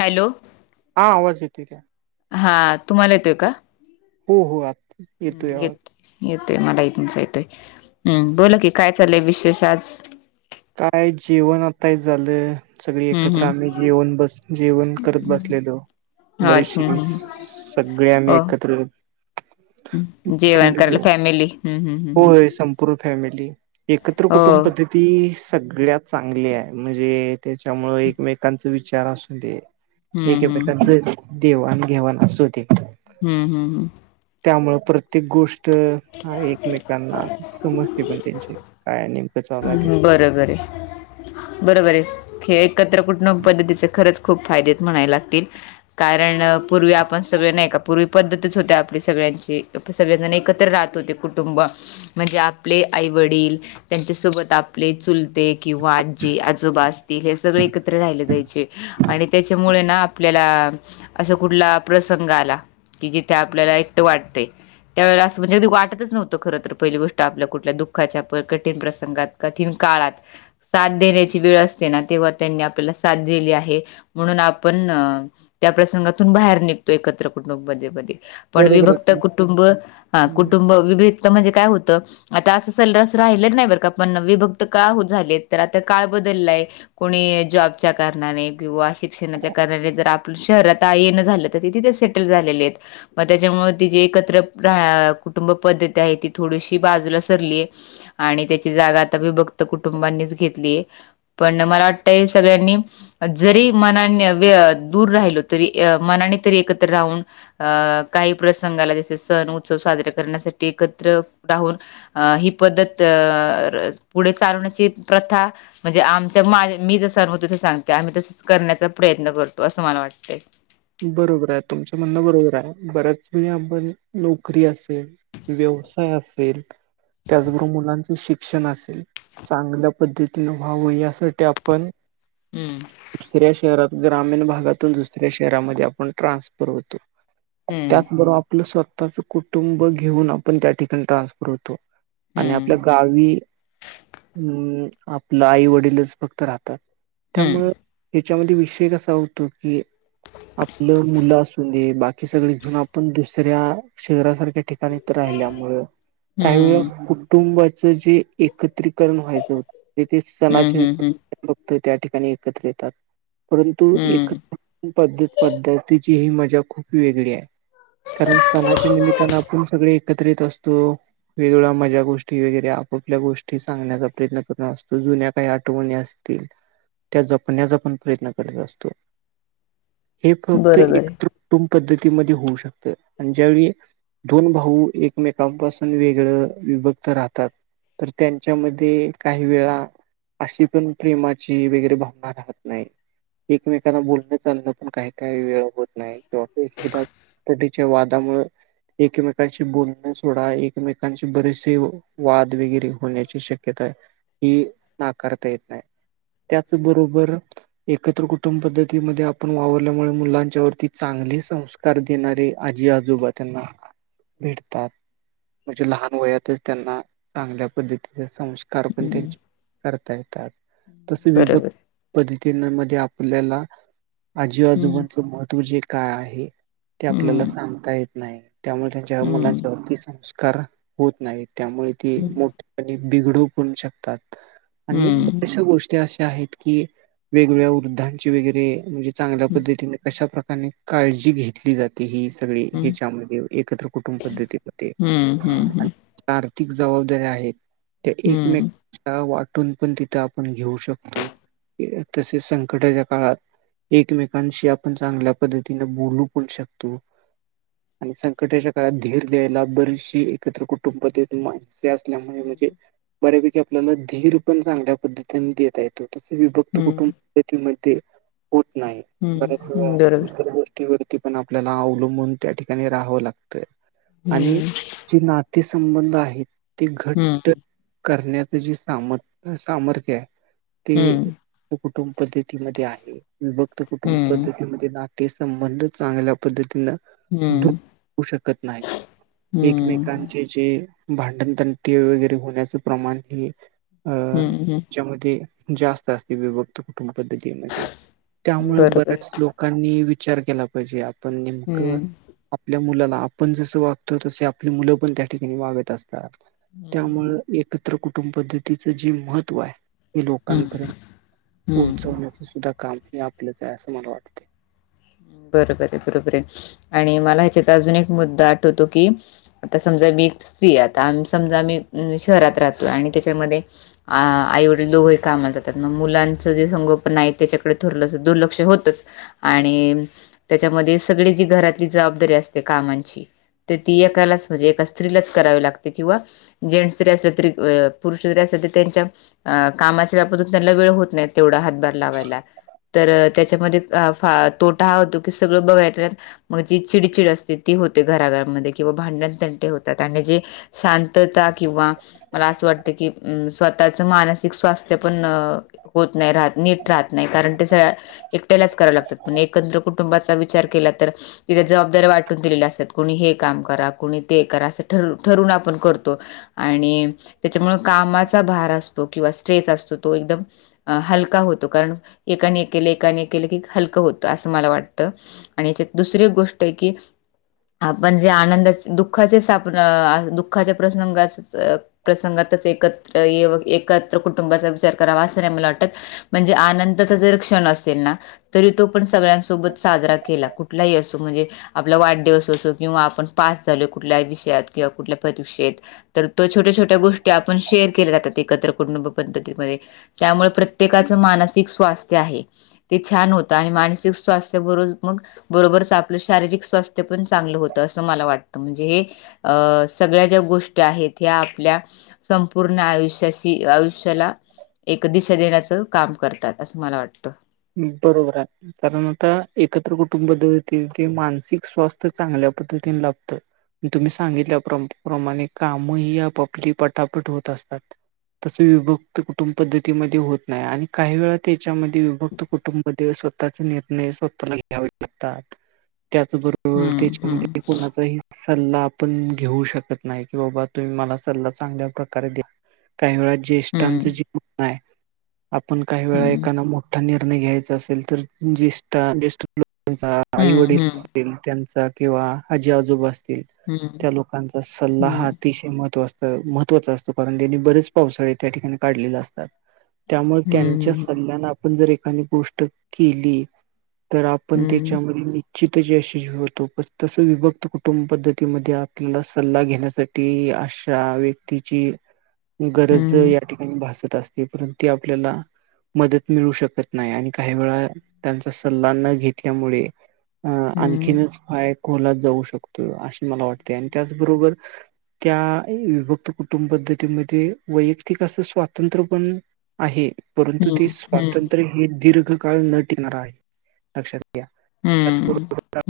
Hello! हा आवाज येतोय की. हा, तुम्हाला येतोय का. हो हो आला. हम्म येत येतोय, मलाही तुमचा येतोय, हम्म बोला की, काय चाललंय विशेष आज. काय जेवण आता हेच झालं. सगळी हम्म एकत्र आम्ही हम्म जेवण बस जेवण करत बसलेलो. ह हम्म बरीचशी हम्म सगळे आम्ही हो एकत्र. जेवण करायला बसलेलो. फॅमिली, हम्म हम्म हम्म. पुर्ण फॅमिली, एकत्र कुटुंब हो पद्धती सगळ्यात चांगली आहे, म्हणजे त्याच्यामुळं एकमेकांच विचार असू दे, हम्म हम्म ऐकमेकांचं देवाण घेवाण असू दे हम्म हम्म हम्म. त्यामुळं प्रत्येक गोष्ट एकमेकांना समजते पण त्यांचे, काय नेमकं चालु आहे हम्म त्याचं. बरोबर हे. बरोबर आहे, हे एकत्र कुटुंब पद्धतीचे खरंच खूप फायदे आहेत म्हणाय लागतील. कारण पूर्वी आपण सगळे नाही का, पूर्वी पद्धतच होती आपली सगळ्यांची, सगळेजण एक एकत्र राहत होते कुटुंब, म्हणजे आपले आई वडील त्यांच्यासोबत आपले चुलते, किंवा आजी आजोबा असतील हे सगळं एकत्र राहिले जायचे. आणि त्याच्यामुळे ना आपल्याला, असं कुठला प्रसंग आला कि जिथं आपल्याला एकटं वाटतय, त्यावेळेला म्हणजे कधी वाटतच नव्हतं खर तर, पहिली गोष्ट आपल्या कुठल्या दुःखाच्या कठीण प्रसंगात कठीण काळात साथ देण्याची वेळ असते ना, तेव्हा त्यांनी आपल्याला साथ दिली आहे, म्हणून आपण अं त्या प्रसंगातून बाहेर निघतोय एकत्र कुटुंब पद्धतीमध्ये. पण बरोबर विभक्त आहे कुटुंब, हा कुटुंब विभक्त म्हणजे काय होतं? आता असं सल्लास राहिले नाही बर का, पण विभक्त का झालेत, तर आता काळ बदललाय कोणी जॉबच्या कारणाने किंवा शिक्षणाच्या कारणाने जर आप लं शहरात आ येण झालं तर ते तिथे सेटल झालेले आहेत मग त्याच्यामुळे ती जी एकत्र राह या कुटुंब पद्धती आहे ती थोडीशी बाजूला सरली आहे. आणि त्याची जागा आता वीभक्त कुटुंबांनीच घेतलीये. पण मला वाटतं हे सगळ्यांनी जरी मनाने वय दूर राहिलो य तरी मनाने तरी एकत्र राहून अ काही प्रसंग आला जसे सण उत्सव साजरे करण्यासाठी एकत्र राहून अ ही पद्धत अ पुढे चालवण्याची प्रथा म्हणजे आमच्या माझं मी [unintelligible] तसं सांगते आम्ही तसंच करण्याचा प्रयत्न करतो असं मला वाटतं. बरोबर आहे तुमच म्हणणं बरोबर आहे बऱ्याच वेळी आपण नोकरी असे व्यवसाय असेल त्याच बरोबर मुलांचे शिक्षण असेल चांगल्या पद्धतीने व्हावं यासाठी आपण हम्म दुसऱ्या शहरात ग्रामीण भागातून दुसऱ्या शहरामध्ये आपण ट्रान्सफर होतो हम्म त्याचबरोबर आपलं स्व तःच कुटुंब घेऊन आपण त्या ठिकाणी ट्रान्सफर होतो. आणि आपल्या गावी उम्म आपलं आई वडीलच फक्त राहतात हम्म त्यामूळं याच्यामध्ये विषय कसा होतो की आपलं मुलं असून दे बाकी सगळी घेऊन आपण दुसऱ्या शहरासारख्या ठिका णी राहिल्यात मुळं काही वेळ हम्म कुटुंबाचा जे एकत्रीकरण व्हायचं होतं ते ते हम्म हम्म सणाचे. हम्म हम्म [unintelligible] बघतोय त्या ठिकाणी एकत्र येतात परंतु हम्म एकत्र पद्धत पद्धतीची ही मजा खूप वेगळी आहे. कारण सणाच्या निमित्तानं आपण सगळे एकत्रित असतो. वेगळ्या मजा गोष्टी वगैरेया आप-आपल्या गोष्टी सांगण्याचा प्रयत्न करत असतो जुन्या काही आठवणी अस ते त्या जपण्याचा आपण प्रयत्न करत असतो. हे फक्त बरोबर आहे एकत्र कुटुंब पद्धतीमध्ये होऊ शकतं आणि ज्यावेळी दोन भाऊ एकमेकांपासून वेगळं विभक्त राहतात तर त्यांच्यामध्ये काही वेळा अशी पण प्रेमाची वगैरे भावना राहत नाही एकमेकांना बोल बोलणं चालणं पण काय-काय वेळा होत नाही [unintelligible] प्रॉपर्टीच्या वादामुळं एकमेकांशी बोलणं सोडा एकमेकांचे बरेचसेव वाद वगैरे होण्याची शक्यता ही नाकारता येत नाय. त्याच बरोबर एकत्र कुटुंब पद्ध तीमध्ये आपण वावरल्यामुळे मुलांच्या वरती चांगले संस्कार देणारे आजी आजोबा त्यांना भेटतात म्हणजे लहान वयातच त्यांना चांगल्या पद्धतीचे संस् कार पण हम्म त्यांच्या करता येतात तसं विभक् बरोबर पद्धतीन मध्ये आपल्याला हं, आजी-आजोबांच महत्त्व जे काय आहे ते आपल्याला हं, सांगता येत नाही त्यामुळे त्यांच्या हं, मुलांच्या वरती सन स्कार होत नाही त्यामुळे ते हं, मोठेपणी बिगडू पण शकतात. आणि हं, बराचश्या गोष्टी अशे आहेत की वेगवेगळ्या वृद्धांच् चे वगैरे म्हणजे चांगल्या पद्धतीने कशा प्रकार ने काळजी घेतली जाते ही सगळी हं, ह्याच्यामध्ये एकत्र कुटुंब पद्धतीलं ते हं, हं, आणि हं, आर्थिक जबाबदारीया आहे ते हं. एकमेका वाटून पण तिथं आपण घेऊ शकतो. ये तसेच संकटाच्या काळात, एकमेकांशी आपण चांगल्या पद्धतीने बोलू पण शकतो. आणि संकटाच्या काळात धीर द्यायला बरीचशी एकत्र कुटुंब पद्धती असल्यामुळे म्हणजे बऱ्यापैकी आपल्याला धीर पण चांगल्या पद्धतीने देता येतो. तस विभक्त कुटुंब हं, पद्धती मध्ये होत नाही, बऱ्याच वेळा हं, बरोबर. इतर गोष्टी वरती पण आपल्याला अवलंबून त्या ठिकाणी राहावं लागतय, आणि हं, जी नाती संबंध आहेत ती घट्ट करण्याचे जे सामथ- सामर्थ्य आहे हं, ते हं, कुटुंब पद्धती मध्ये आहे, विभक्त कुटुंब हं, पद्धतीमध्ये नाते संबंध चांगल्या पद्धतीनं हं, दुखवु शकत नाही. हं, एकमेकांचे जे भांडण तंटे वगैरे होण्याच प्रमाण हे अ हं. त्याच्यामध्ये जास्त असते विभक्त कुटुंब पद्धतीमध्ये. त्यामुळे बरोबर. बऱ्याच लोकांनी विचार केला पाहिजे आपण नेमकं हं, आपल्या मुलाला, आपण जसं वागतो तस आपली मुलं पण त्या ठिकाणी वागत असतात हं, त्यामुळ एकत्र कुटुंब पद्धतीचं जे महत्त्व हाय हे हं, हं, लोकांपर्यंत हं. पोहोचवण्याच सुद्धा काम हे आपलंच हाय असं मला वाटत. बरोबर ये बरोबर ये आणि मला ह्याच्यात अजून एक मुद्दा आठवतो की आता समजा मी एक स्त्री ये आता, आम समजा मी शहरात राहतो, आणि त्याच्यामध्ये आ आईवडील दोघंही कामाला जातात, मग मुलांचं जे संगोपन आहे त्याच्याकडे थोडंस दुर्लक्ष होतच आणि त्याच्यामध्ये सगळी जी घरातली जबाबदारी असते कामांची तर ती एकालाच म्हणजे एका स्त्रीलाच करावी लागते किंवा जेंट्स जरी असल तरी, पुरुष जरी असलं तरी तेंच्या अं कामाच्या व्यापातून त्यानला वेळ होत नाही तेवढा हात भार लावायला, तर त्याच्यामध्ये अं फा तोटा हा होतो की सगळं बघाय मग जी चिडचिड असते ती होते घराघरमध्ये, किंवा भांडणतंटे होतात, आणि जे शांतता किंवा मला असं वाटतं की अं स्वतःच मानसिक स्वास्थ्य पण अ होत नाही, राहत नीट राहत नाही, कारण ते सगळ्या एकट्यालाच कराव लागतात पण एकत्र कुटुंबाचा विचार केला तर तिथं जबाबदऱ्या वाटून दिलेल्या असतात, कोणी हे काम करा, कोणी ते करा, असं ठर ठरून आपण करतो आणि तेच्यामुळ कामाचा भार असतो, किंवा स्ट्रेच असतो तो एकदम हलका होतो, कारण एकाने एक केलं, एकाने एक केलं, की हलकं होत. त असं मला वाटतं, आणि याच्यात दुसरी गोष्ट ये की आपण जे आनंदाचे, दुःखाचे साप दुःखाचे प्रसंग आस प्रसंगातच एकत्र- एकत्र कुटुंबाचा विचार करावा असं नाही मला वाटत म्हणजे आनंदचा जर क्षण असेल ना तरी तो पण सगळ्यांसोबत साजरा केला, कुठलाही असो म्हणजे आपला वाढदिवस असो, किंवा आपण पास झालो कुठल्याही विषयात, किंवा कुठल्या परीक्षेत तर तो छोट्या- छोट्या गोष्टी आपण शेअर केल्या जातात एकत्र कुटुंब पद्धतीमध्ये त्यामुळ प्रत्येकाच मानसिक स्वास्थ्य आहे ते छान होत ताय, आणि मानसिक स्वास्थ बरो मग बरोबरच आपलं शारीरिक स्वास्थ्य पण चांगलं होतं असं मला वाटतं. म्हणजे हे अ सगळ्या ज्या गोष्टी आहेत ह्या आपल्या संपूर्ण आयुष्याशी आयुष्याला एक दिशा देण्याचं काम करतात असं मला वाटतं. बरोबर हाय. कारण आता एकत्र कुटुंब पद्धती होती ते मानसिक स्वास्थ चांगल्या पद्धतीने लाभतं. आणि तुम्ही सांगितल्या प्रम-प्रमाणे काम ही आपआपली पटापट होतं असतात. तस विभक्त कुटुंब पद्धतीमध्ये होत नाही आणि काही वेळा त्याच्यामध्ये विभक्त कुटुंबमध्ये स्वतःचे निर्णय स्वतःला घ्यावे लागतात. त्याच दूर हम्म हम्म त्याच्यामध्ये कोणाचं चाही सल्ला आपण घेऊ शकत नाही, की बाबा तुम्ही मला सल्ला चांगल्या प्रकारे द्या. काही वेळा ज्येष्ठांच जे हम्म म्हणणं आहे, आपण काही वेळा एकानं मोठा नि निर्णय घ्यायचा असेल, तर जेष्ठा ज्येष्ठ [unintelligible] लोकांचा आई हम्म हम्म वडील त्यांचा किंवा आजी आजोबा असतील, हम्म त्या लोकांचा सल्ला हा अतिशय महत्त्व असतं महत्त्वाचं असतं कारण त्यांनी बरेच पावसाळे त्या ठिकाणी काढलेले असतात. त्यामुळे त्यांच्या सल्ल्याने आपण जर एखादी गोष्ट केली. तर आपण हम्म त्याच्यामध्ये हि [unintelligible] होतो तसं विभक्त कुटुंब पद्धतीमध्ये आपल्याला सल्ला घेण्यासाठी ती अशा व्यक्तीची गरज या ठिकाणी भासत असते. परंतू ते आपल्याला मदत मिळू शकत नाही आणि काही वेळा त्यांचा सल्ला न घेतल्यामुळे अ हम्म आणखीनच पाय खोलात जाऊ शकतोय असं मला वाटतंय आणि त्याचबरोबर त्या विभक्त कुटुंब पद्धतीमध्ये वैयक्तिक असं स्वातंत्र पण आहे, परंतु ते हम्म हम्म हम्म स्वातंत्र्य हे दीर्घकाळ न टिकणार आहे लक्षात घ्या. [inaudible] हम्म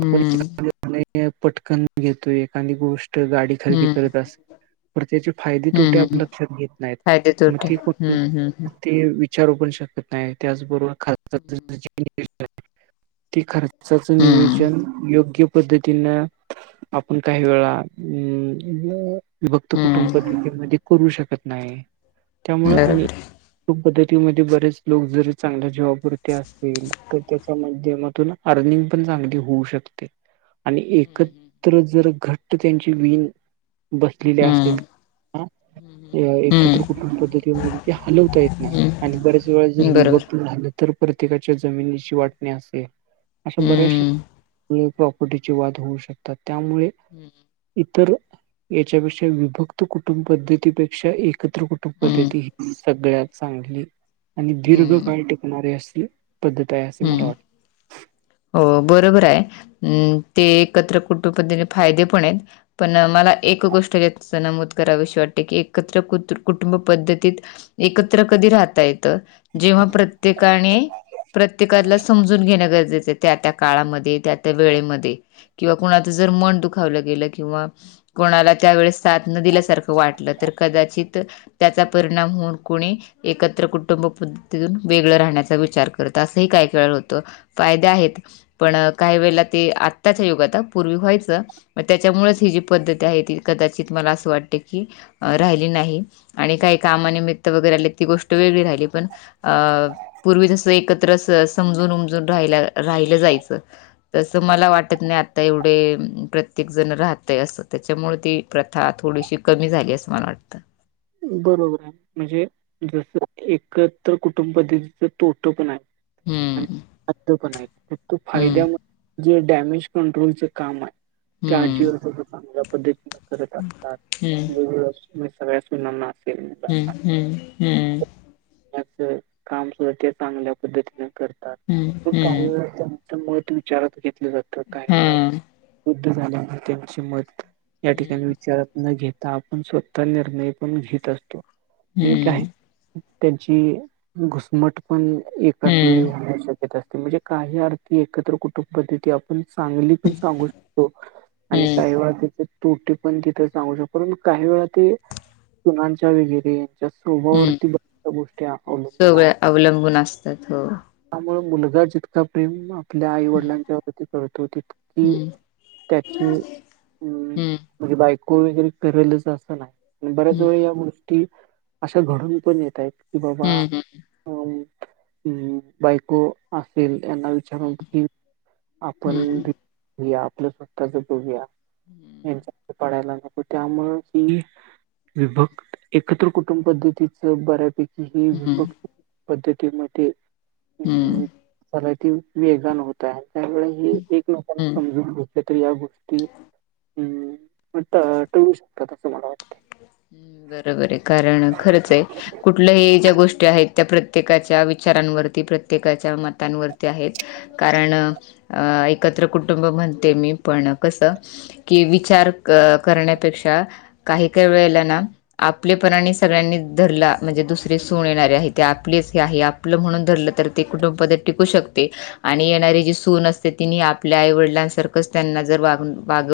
हम्म हम्म [unintelligible] पटकन घेतोय एखादी गोष्ट गाडी हम्म खरेदी हम्म हम्म करत अस तर त्याचे फायदे तोटे हम्म आपण हम्म लक्षात घेत नाहीत. फायदे मग तोटे ते कोण हम्म हम्म ते विचारू पण शकत नाही. त्याचबरोबर [unintelligible] ते खर माणसाचं हम्म हम्म नियोजन योग्य पद्धतीनं आपण काही वेळा अ विभक्त कुटुंब हम्म पद्धतीमध्ये करू शकत नाही. त्यामुळं आणि बरोबर आहे कुटुंब पद्धतीमध्ये बरेच लोक जरी चांगल्या जॉबवरती असेल, तर त्याच्या माध्यमातून अर्निंग पण चांगली होऊ शकते. आणि एकत्र जर घट्ट त्यांची विण बसलेली असतील हम्म हा. अं एकत्र हम्म. कुटुंब पद्धतीमध्ये ते हलवता येत नाही. हम्म. आणि बऱ्याच वेळा जर विभ बरोबर. क्त झालं, तर प्रत्येकाच्या जमिनीची वाटणी असे अश्या बऱ्याचशा हम्म. प्रॉपर्टीची वाद शकतात. त्यामुळे हम्म. इतर याच्यापेक्षा विभक्त कुटुंब पद्धतीपेक क्षा एकत्र कुटुब पद्धती ही सगळ्यात चांगली आणि दीर्घ हम्म. टिकणारी अशी पद्धत आहे असे हम्म. मला वाटते. हो बरोबर आहे. ते एकत्र कुटुंब पद्धतीचे फायदे पण आहेत. पण मला एक गोष्ट त्यात असं नमूद कराविशी वाटते, की एकत्र कुत्र-कुटुंब पद्धतीत एकत्र कधी राहता येतं, जेव्हा प्रत्येकाने प्रत्येकाला समजून घेणं गरजेच आहेत. त्या त्या काळामध्ये, त्या त्या वेळेमध्ये किंवा कुणाचं जर मन दुखावलं गेलं किंवा कोणाला त्यावेळेस साथ नं दिल्यासारखं वाटलं, तर कदाचित त्याचा परिणाम होऊन कोणी एकत्र कुटुंब पद्धतीतून वेगळं राहण्याचा विचार करत असंही काय काय वेळा होतं. फायदे आहेत, पण काही वेळेला ते आत्ताच्या युगात हा पूर्वी व्हायचं मग त्याच्यामुळेच ही जी पद्धती आहे ती कदाचित मला असं वाटते की राहिली नाही, आणि काही कामानिमित्त वगैरे आले ती गोष्ट वेगळी राहिली, पण अ पूर्वी जसं एकत्र समजून उमजून राहिला राहिलं जायचं तसं मला वाटत नाही आता एवढे प्रत्येक जण राहतय असं त्याच्यामुळे ते प्रथा थोडीशी कमी झाली असं मला वाटतं. बरोबर आहे, म्हणजे जस एकत्र कुटुंब पद्धतीच तोट पण हाय. आणि हम्म फायद पण आहेत, फक्त हम्म फायद्या मूळ जे डॅमेज कंट्रोलच काम हाय ते आजी हम्म आजोबा चांगल्या पद्धतीनं करत असतात, हम्म वेगवेगळ्या सगळ्या सुनाना हम्म हम्म हम्मम. याच काम सुद्धा ते चांगल्या पद्धतीने करतात, म काही हम्म वेळा त्यांना मत विचारात घेतलं जातं, काही हम्म वेळात वुद्ध झाल्याने त्यांचे मत या ठिकाणी हम्म विचारात न घेता आपण स्वतः निर्णय पण घेत असतो. ठीक आहे हम्म त्यांची घुसमट पण एकाच वेळी हम्म होण्याची शक्यता असते, म्हणजे काही अर्थी एकत्र कुटुंब पद्धती आ पण चांगली पण सांगू शकतो, आणि हम्म काही वेळा त्याचे तोटे पण तिथं सांगू शकतो, परंतु काही वेळा ते सुनांच्या वगैरे तिच्या हम्म स्वभावरती बऱ्याचश्या गोष्टी अवलंबून आहेत. सगळं अवलंबून असतात हो त्यामुळ मुलगा जितका प्रेम आपल्या आई वडिलांच्या वरती करतो तितकी हम्म त्याची हम्म म्हणजे बायको वगैरे करेलच असं नाही हम्म तो या गोष्टी अशा घडून पण येतायत कि बाबा हम्म अ् बायको असेल यांना वी विचारून की हम्म आपण हम्म बी आपलं स्वतः च बघूया यांच्यात पडायला नको, त्यामुंळ ही विभक्त एकत्र कुटुंब पद्धतीच बऱ्यापैकी हे हम्म विभक्त पद्धतीमध्ये हम्म जरा ते वेगान होत आहे, त्यामुळं हे एकमेकांना हम्म. समजून घेतल्या तरी या गोष्टी टळू शकतात असं मला वाटतंय. हम्म बरोबर ये कारण खरच आहे कुठल्याही ज्या गोष्टी आहेत त्या प्रत्येकाच्या विचारांवरती, प्रत्येकाच्या मतांवरती आहेत कारण अं एकत्र कुटुंब म्हणते मी पण कसं कि विचार करण्यापेक्षा काही काही वेळेला ना आपलेपणाने सगळ्यांनी धरला म्हणजे दुसरी सून येणार आहे ते आपलेच हे आहे आप आपलं म्हणून धरलं तर ते कुटुंब पद्धती टिकू शकते आणि येणारी जी सून असते तिनि आपल्या आई वडिलांसारखंच त्यांना जर वाग वागव